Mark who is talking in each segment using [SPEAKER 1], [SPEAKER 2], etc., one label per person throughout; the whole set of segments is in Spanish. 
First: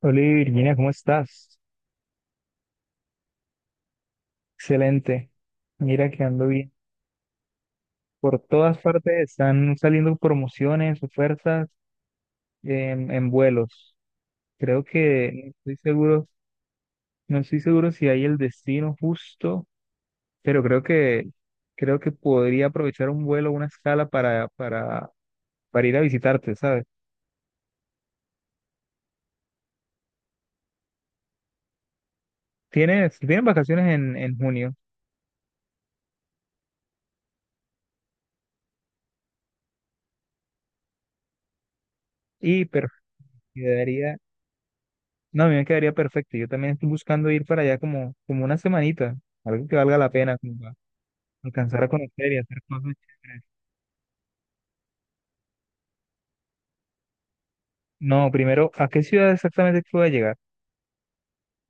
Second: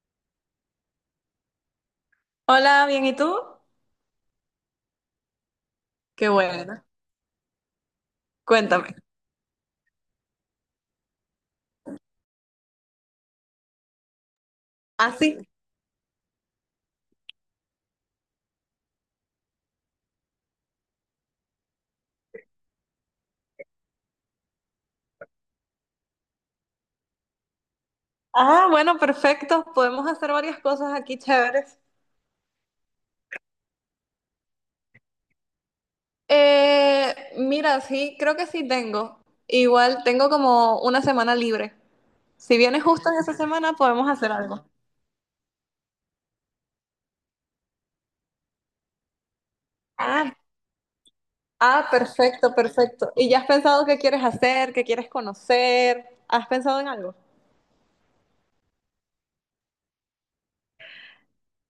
[SPEAKER 1] Hola Virginia, ¿cómo estás?
[SPEAKER 2] Hola, bien, ¿y tú?
[SPEAKER 1] Excelente. Mira que
[SPEAKER 2] Qué
[SPEAKER 1] ando bien.
[SPEAKER 2] bueno.
[SPEAKER 1] Por todas
[SPEAKER 2] Cuéntame.
[SPEAKER 1] partes están saliendo promociones, ofertas en vuelos. Creo
[SPEAKER 2] Ah,
[SPEAKER 1] que,
[SPEAKER 2] sí.
[SPEAKER 1] no estoy seguro, no estoy seguro si hay el destino justo, pero creo que podría aprovechar un vuelo, una escala para ir a visitarte, ¿sabes?
[SPEAKER 2] Ah, bueno, perfecto. Podemos hacer varias cosas aquí chéveres.
[SPEAKER 1] Tienes vacaciones en junio
[SPEAKER 2] Mira, sí, creo que sí tengo. Igual tengo como una semana libre. Si
[SPEAKER 1] y
[SPEAKER 2] vienes
[SPEAKER 1] per-
[SPEAKER 2] justo en esa semana, podemos
[SPEAKER 1] quedaría,
[SPEAKER 2] hacer algo.
[SPEAKER 1] no, a mí me quedaría perfecto. Yo también estoy buscando ir para allá como una semanita, algo que valga la
[SPEAKER 2] Ah,
[SPEAKER 1] pena. Alcanzar a
[SPEAKER 2] ah,
[SPEAKER 1] conocer y
[SPEAKER 2] perfecto,
[SPEAKER 1] hacer cosas
[SPEAKER 2] perfecto. ¿Y ya
[SPEAKER 1] chéveres.
[SPEAKER 2] has pensado qué quieres hacer, qué quieres conocer? ¿Has pensado en algo?
[SPEAKER 1] No, primero, ¿a qué ciudad exactamente que voy a llegar?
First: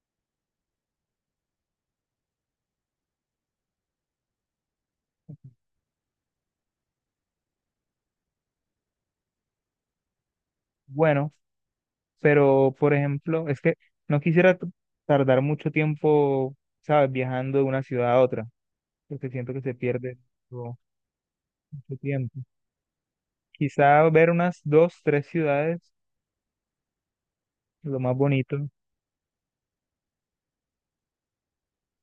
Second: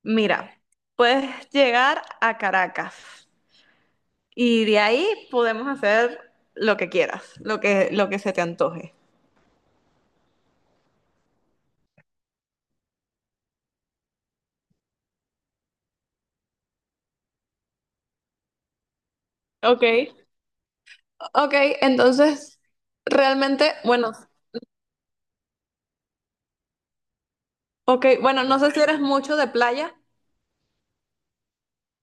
[SPEAKER 2] Mira, puedes llegar a Caracas. Y de ahí podemos hacer lo que quieras, lo que se te antoje.
[SPEAKER 1] Bueno, pero por ejemplo, es que no quisiera tardar mucho tiempo, ¿sabes? Viajando de una ciudad a otra, porque siento que se
[SPEAKER 2] Ok,
[SPEAKER 1] pierde mucho,
[SPEAKER 2] ok,
[SPEAKER 1] mucho tiempo.
[SPEAKER 2] entonces, realmente,
[SPEAKER 1] Quizá
[SPEAKER 2] bueno,
[SPEAKER 1] ver unas dos, tres ciudades, lo
[SPEAKER 2] ok,
[SPEAKER 1] más
[SPEAKER 2] bueno, no
[SPEAKER 1] bonito.
[SPEAKER 2] sé si eres mucho de playa,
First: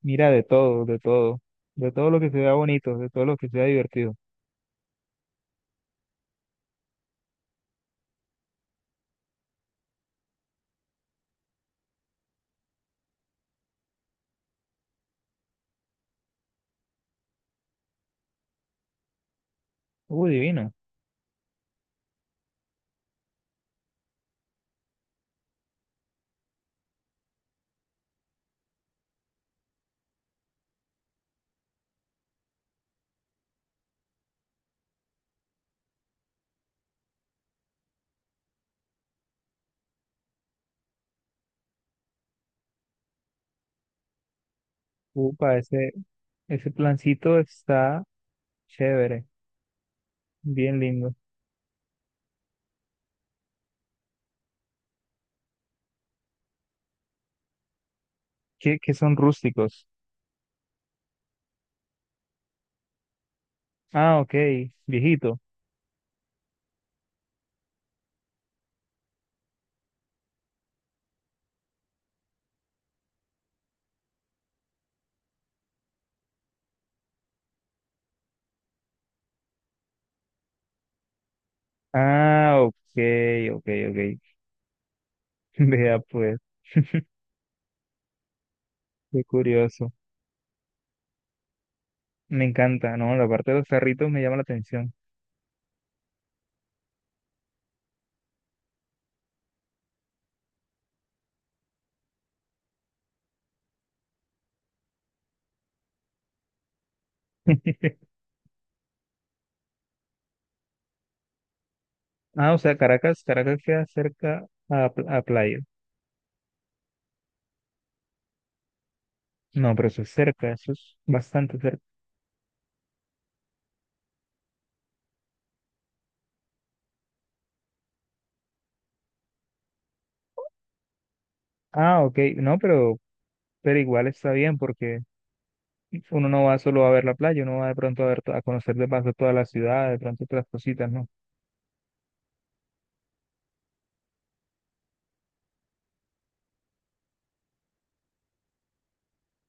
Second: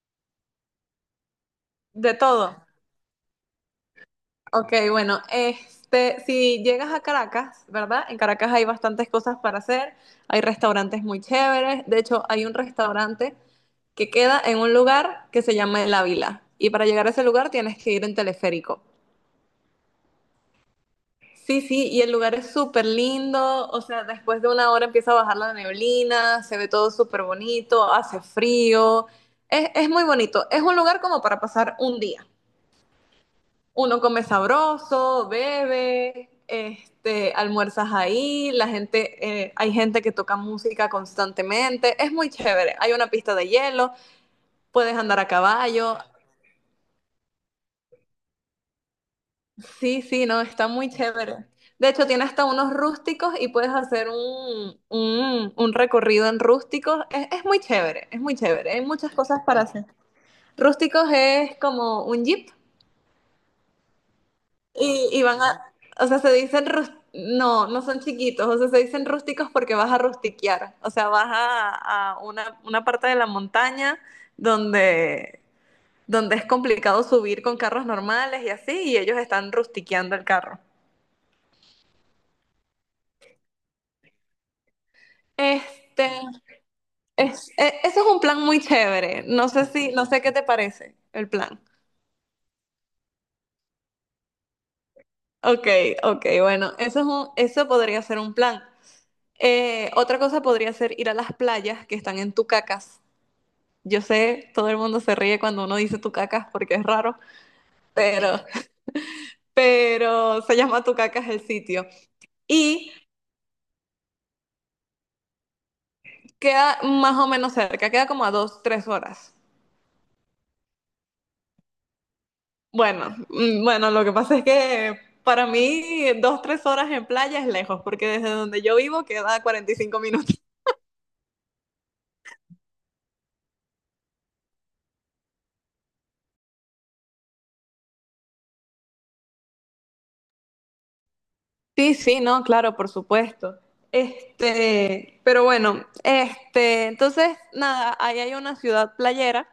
[SPEAKER 1] Mira, de todo, de todo, de todo
[SPEAKER 2] de
[SPEAKER 1] lo que se vea
[SPEAKER 2] todo.
[SPEAKER 1] bonito, de todo lo que sea divertido.
[SPEAKER 2] Ok, bueno, este, si llegas a Caracas, ¿verdad? En Caracas hay bastantes cosas para hacer, hay restaurantes muy chéveres, de hecho, hay un restaurante que queda en un lugar que se llama El Ávila, y para llegar a ese lugar tienes que ir en teleférico.
[SPEAKER 1] Uy, divino.
[SPEAKER 2] Sí, sí, y el lugar es súper lindo, o sea, después de una hora empieza a bajar la neblina, se ve todo súper bonito, hace frío, es muy bonito, es un lugar como para pasar un día. Uno come sabroso, bebe, este, almuerzas ahí, la gente, hay gente que toca música constantemente, es muy chévere, hay una pista de hielo, puedes andar a
[SPEAKER 1] Upa,
[SPEAKER 2] caballo.
[SPEAKER 1] ese plancito está chévere,
[SPEAKER 2] Sí, sí, no, está
[SPEAKER 1] bien
[SPEAKER 2] muy
[SPEAKER 1] lindo.
[SPEAKER 2] chévere. De hecho, tiene hasta unos rústicos y puedes hacer un recorrido en rústicos. Es muy chévere, es muy chévere. Hay
[SPEAKER 1] Qué
[SPEAKER 2] muchas
[SPEAKER 1] son
[SPEAKER 2] cosas para hacer.
[SPEAKER 1] rústicos?
[SPEAKER 2] Rústicos es como un jeep
[SPEAKER 1] Ah, ok,
[SPEAKER 2] y,
[SPEAKER 1] viejito.
[SPEAKER 2] o sea, no, no son chiquitos, o sea, se dicen rústicos porque vas a rustiquear. O sea, vas a una parte de la montaña donde, donde es complicado subir con carros normales y así, y ellos están rustiqueando el carro.
[SPEAKER 1] Ah, ok, ok, ok. Vea
[SPEAKER 2] Este,
[SPEAKER 1] pues,
[SPEAKER 2] Ese es un plan muy
[SPEAKER 1] qué
[SPEAKER 2] chévere.
[SPEAKER 1] curioso.
[SPEAKER 2] No sé qué te parece el plan.
[SPEAKER 1] Me encanta, ¿no? La parte de los carritos me llama la atención.
[SPEAKER 2] Ok, ok, bueno, eso podría ser un plan. Otra cosa podría ser ir a las playas que están en Tucacas. Yo sé, todo el mundo se ríe cuando uno dice Tucacas porque es raro, pero, pero se llama Tucacas el sitio.
[SPEAKER 1] Ah, o sea,
[SPEAKER 2] Y
[SPEAKER 1] Caracas queda cerca a, a playa.
[SPEAKER 2] queda más o menos cerca, queda como a 2, 3 horas.
[SPEAKER 1] No, pero eso es cerca, eso es bastante cerca.
[SPEAKER 2] Bueno, mm, bueno, lo que pasa es que para mí 2, 3 horas en playa es lejos, porque desde donde yo vivo queda 45 minutos.
[SPEAKER 1] Ah, ok, no, pero igual está bien porque uno no va solo a ver la playa, uno va de pronto a ver, a conocer de paso toda la ciudad, de pronto otras cositas, ¿no?
[SPEAKER 2] Sí, sí, no, claro, por supuesto. Este, pero bueno, este, entonces, nada, ahí hay una ciudad playera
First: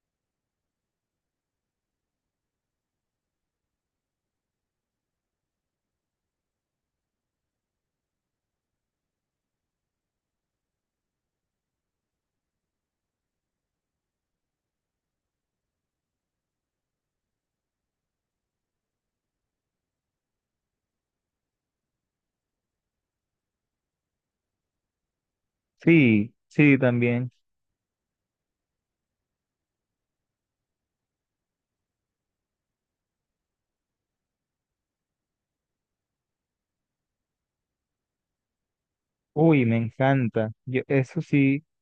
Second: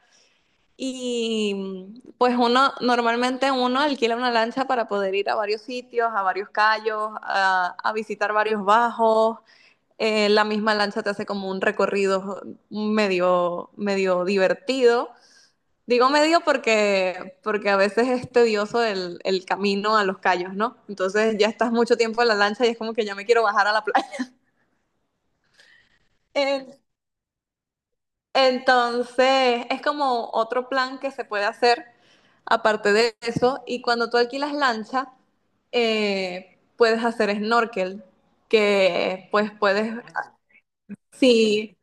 [SPEAKER 2] y mm, pues uno, normalmente uno alquila una lancha para poder ir a varios sitios, a varios cayos, a visitar varios bajos, la misma lancha te hace como un recorrido medio, medio divertido. Digo medio porque a veces es tedioso el camino a los callos, ¿no? Entonces ya estás mucho tiempo en la lancha y es como que ya me quiero bajar a la playa.
[SPEAKER 1] Sí,
[SPEAKER 2] En-
[SPEAKER 1] sí, también.
[SPEAKER 2] Entonces es como otro plan que se puede hacer aparte de eso. Y cuando tú alquilas lancha, puedes hacer snorkel, que pues
[SPEAKER 1] Uy, me
[SPEAKER 2] puedes,
[SPEAKER 1] encanta. Yo, eso sí,
[SPEAKER 2] sí.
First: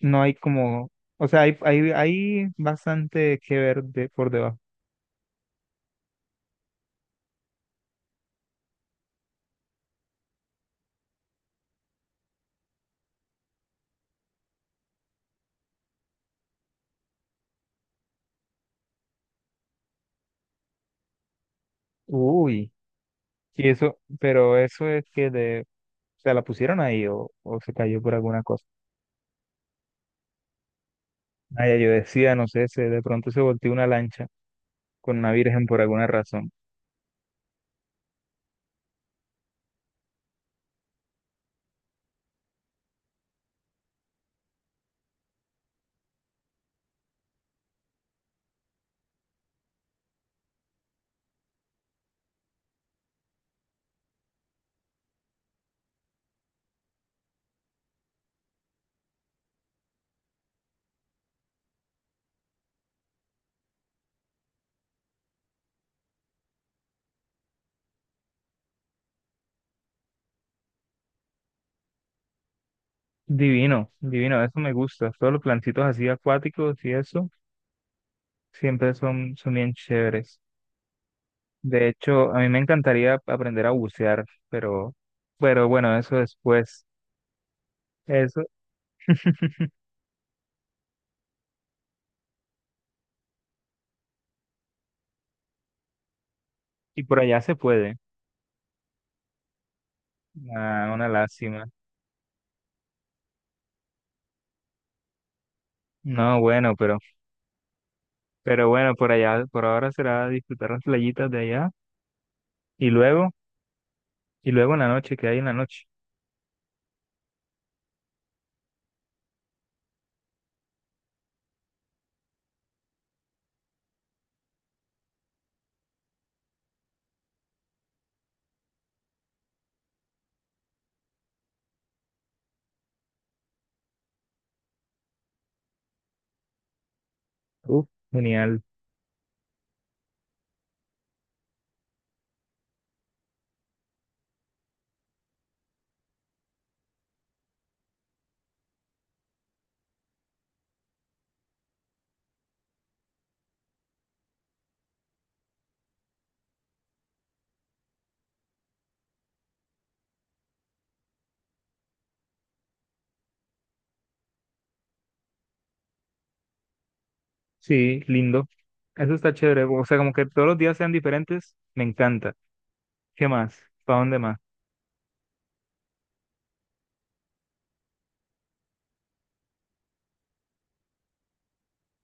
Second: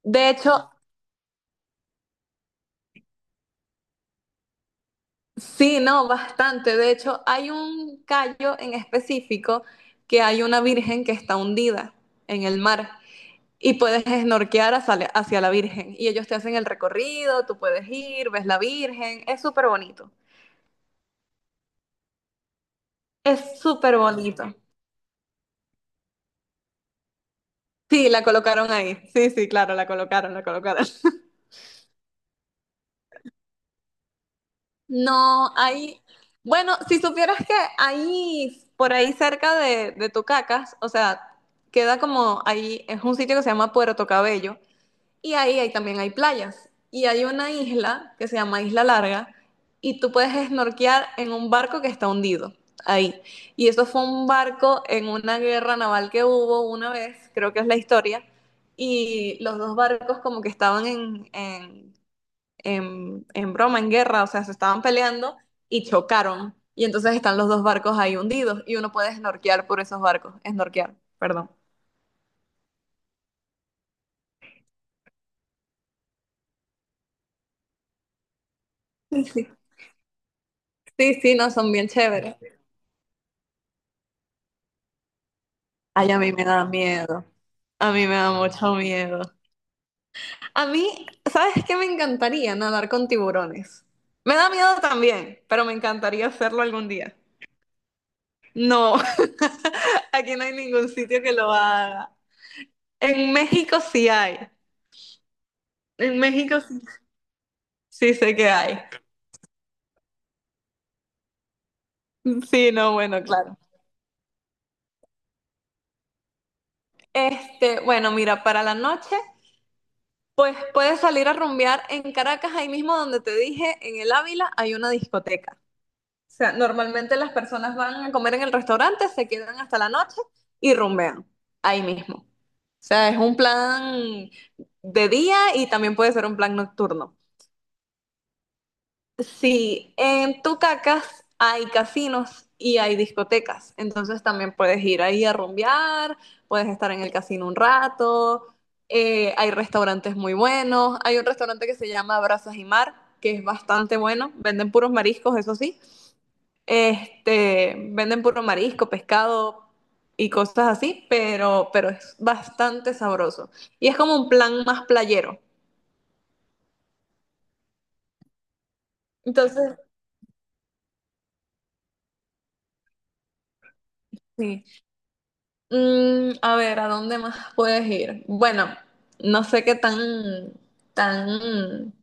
[SPEAKER 1] no
[SPEAKER 2] De
[SPEAKER 1] hay
[SPEAKER 2] hecho,
[SPEAKER 1] como, o sea, hay bastante que ver de, por debajo.
[SPEAKER 2] sí, no, bastante. De hecho, hay un callo en específico que hay una virgen que está hundida en el mar y puedes snorkear hacia la virgen. Y ellos te hacen el recorrido, tú puedes ir, ves la virgen. Es súper bonito.
[SPEAKER 1] Uy,
[SPEAKER 2] Es
[SPEAKER 1] y
[SPEAKER 2] súper
[SPEAKER 1] eso,
[SPEAKER 2] bonito.
[SPEAKER 1] pero eso es o sea la pusieron ahí o se cayó
[SPEAKER 2] Sí,
[SPEAKER 1] por
[SPEAKER 2] la
[SPEAKER 1] alguna cosa.
[SPEAKER 2] colocaron ahí. Sí, sí, claro, la colocaron, la colocaron.
[SPEAKER 1] Ay, yo decía, no sé, se, de pronto se volteó una lancha con una
[SPEAKER 2] No,
[SPEAKER 1] virgen por
[SPEAKER 2] ahí,
[SPEAKER 1] alguna razón.
[SPEAKER 2] bueno, si supieras que ahí, por ahí cerca de Tucacas, o sea, queda como ahí, es un sitio que se llama Puerto Cabello. Y ahí, ahí también hay playas. Y hay una isla que se llama Isla Larga y tú puedes esnorquear en un barco que está hundido ahí. Y eso fue un barco en una guerra naval que hubo una vez, creo que es la historia, y los dos barcos como que estaban en broma, en guerra, o sea, se estaban peleando y chocaron. Y entonces están los dos barcos ahí hundidos y uno puede snorquear por esos barcos, esnorquear, perdón.
[SPEAKER 1] Divino, divino, eso me gusta. Todos los plancitos así acuáticos y eso siempre
[SPEAKER 2] Sí,
[SPEAKER 1] son bien chéveres.
[SPEAKER 2] sí, sí, no, son bien
[SPEAKER 1] De hecho,
[SPEAKER 2] chéveres.
[SPEAKER 1] a mí me encantaría aprender a bucear, pero bueno,
[SPEAKER 2] Ay,
[SPEAKER 1] eso
[SPEAKER 2] a mí me da
[SPEAKER 1] después,
[SPEAKER 2] miedo. A mí me da
[SPEAKER 1] eso,
[SPEAKER 2] mucho miedo. A mí, ¿sabes qué? Me encantaría nadar con tiburones. Me da miedo también, pero me encantaría hacerlo algún
[SPEAKER 1] y
[SPEAKER 2] día.
[SPEAKER 1] por allá se puede.
[SPEAKER 2] No, aquí no hay ningún
[SPEAKER 1] Ah, una
[SPEAKER 2] sitio que lo
[SPEAKER 1] lástima.
[SPEAKER 2] haga. En México sí hay. En
[SPEAKER 1] No,
[SPEAKER 2] México
[SPEAKER 1] bueno,
[SPEAKER 2] sí, sí sé que
[SPEAKER 1] pero
[SPEAKER 2] hay.
[SPEAKER 1] bueno, por allá, por ahora será disfrutar las playitas de allá
[SPEAKER 2] Sí,
[SPEAKER 1] y
[SPEAKER 2] no, bueno,
[SPEAKER 1] luego,
[SPEAKER 2] claro.
[SPEAKER 1] y luego en la noche, ¿que hay en la noche?
[SPEAKER 2] Este, bueno, mira, para la noche, pues puedes salir a rumbear en Caracas, ahí mismo donde te dije, en el Ávila hay una discoteca. O sea, normalmente las personas van a comer en el restaurante, se quedan hasta la noche y rumbean ahí mismo. O sea, es un plan de día y también puede ser un plan nocturno.
[SPEAKER 1] Uf, genial.
[SPEAKER 2] Sí, en Tucacas hay casinos y hay discotecas, entonces también puedes ir ahí a rumbear, puedes estar en el casino un rato, hay restaurantes muy buenos, hay un restaurante que se llama Brazas y Mar, que es bastante bueno, venden puros mariscos, eso sí, este, venden puro marisco, pescado y cosas así, pero es bastante sabroso. Y es como un plan más playero.
[SPEAKER 1] Sí, lindo. Eso está chévere.
[SPEAKER 2] Entonces,
[SPEAKER 1] O sea, como que todos los días sean diferentes, me encanta. ¿Qué más? ¿Para dónde más?
[SPEAKER 2] sí. Mm, a ver, ¿a dónde más puedes ir? Bueno, no sé qué tan,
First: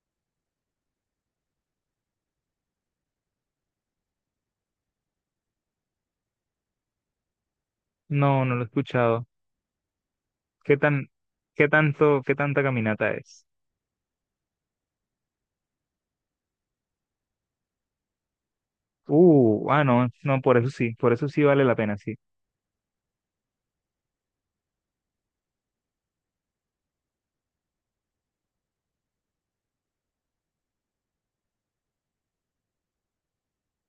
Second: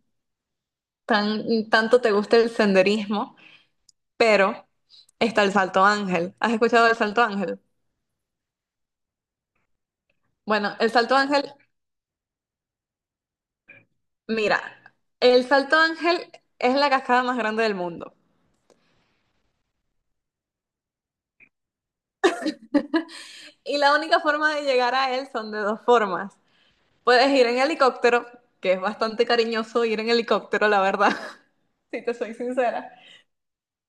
[SPEAKER 2] tanto te gusta el senderismo, pero está el Salto Ángel. ¿Has escuchado del Salto Ángel?
[SPEAKER 1] No, no lo he escuchado.
[SPEAKER 2] Bueno,
[SPEAKER 1] ¿Qué tan, qué tanta caminata es?
[SPEAKER 2] Mira, el Salto Ángel es la cascada más grande del mundo.
[SPEAKER 1] Ah, no, no, por eso sí vale la pena, sí.
[SPEAKER 2] Y la única forma de llegar a él son de dos formas. Puedes ir en helicóptero, que es bastante cariñoso ir en helicóptero, la verdad, si te soy sincera.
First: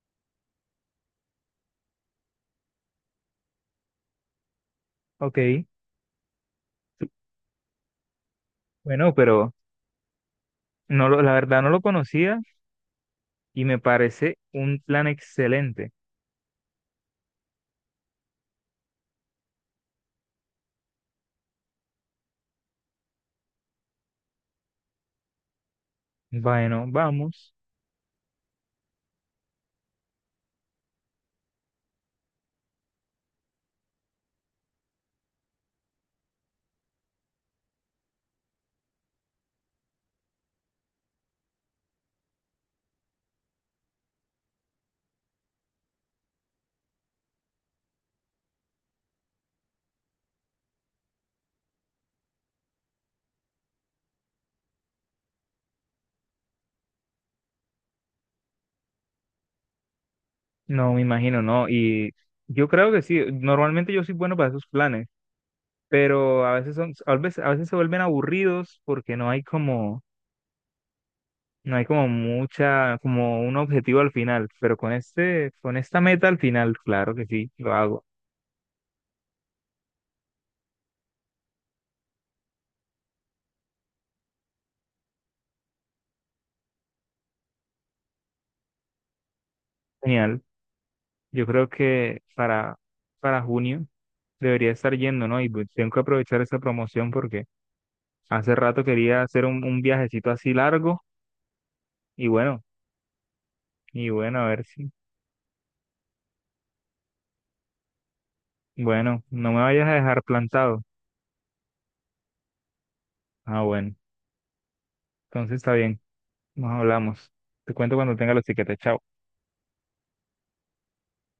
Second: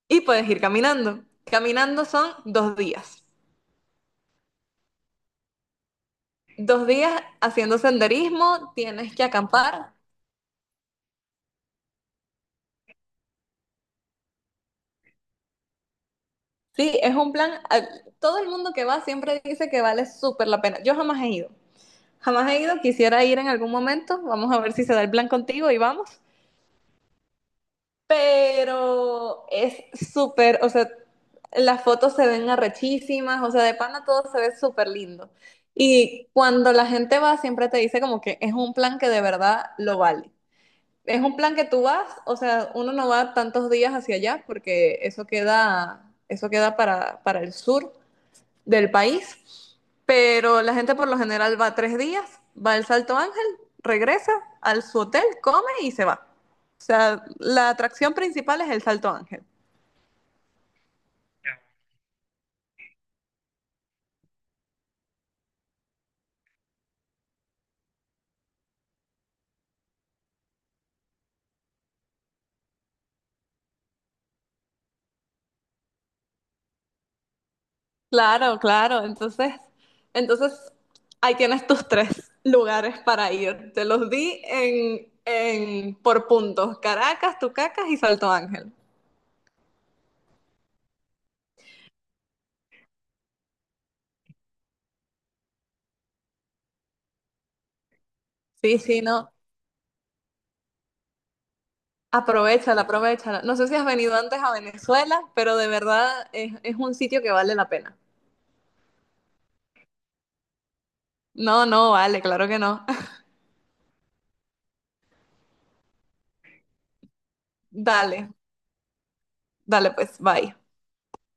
[SPEAKER 2] Y puedes ir caminando. Caminando son 2 días.
[SPEAKER 1] Ok,
[SPEAKER 2] 2 días haciendo senderismo,
[SPEAKER 1] bueno,
[SPEAKER 2] tienes que
[SPEAKER 1] pero
[SPEAKER 2] acampar.
[SPEAKER 1] no lo, la verdad no lo conocía y me parece un plan excelente.
[SPEAKER 2] Sí, es un plan. Todo el mundo que va siempre dice que vale súper la pena. Yo jamás he ido. Jamás he ido, quisiera ir en algún momento. Vamos a ver si se da el plan contigo y vamos.
[SPEAKER 1] Bueno, vamos.
[SPEAKER 2] Pero es súper, o sea, las fotos se ven arrechísimas, o sea, de pana todo se ve súper lindo. Y cuando la gente va, siempre te dice como que es un plan que de verdad lo vale. Es un plan que tú vas, o sea, uno no va tantos días hacia allá porque eso queda para el sur del país. Pero la gente por lo general va 3 días, va al Salto Ángel, regresa al su hotel, come y se va. O sea, la atracción principal es el Salto Ángel.
[SPEAKER 1] No, me imagino, no. Y yo creo que sí, normalmente yo soy bueno para esos planes, pero a veces son, a veces se vuelven aburridos porque no hay como, no hay como mucha, como un objetivo al final, pero con este, con esta meta al final, claro que sí, lo hago.
[SPEAKER 2] Claro, claro. Entonces ahí tienes tus tres lugares para ir. Te los di por puntos, Caracas, Tucacas y Salto Ángel.
[SPEAKER 1] Genial. Yo creo que para junio debería estar yendo, ¿no? Y pues tengo que aprovechar esa promoción porque hace
[SPEAKER 2] Sí,
[SPEAKER 1] rato
[SPEAKER 2] sí,
[SPEAKER 1] quería
[SPEAKER 2] no.
[SPEAKER 1] hacer un viajecito así largo y bueno,
[SPEAKER 2] Aprovechala, aprovechala. No sé si has
[SPEAKER 1] y
[SPEAKER 2] venido antes
[SPEAKER 1] bueno, a
[SPEAKER 2] a
[SPEAKER 1] ver si.
[SPEAKER 2] Venezuela, pero de verdad es un sitio que vale la pena.
[SPEAKER 1] Bueno, no me vayas a dejar plantado.
[SPEAKER 2] No, no, vale, claro que no.
[SPEAKER 1] Ah, bueno, entonces está bien, nos hablamos. Te cuento cuando
[SPEAKER 2] Dale,
[SPEAKER 1] tenga los tiquetes, chao.
[SPEAKER 2] dale pues, bye.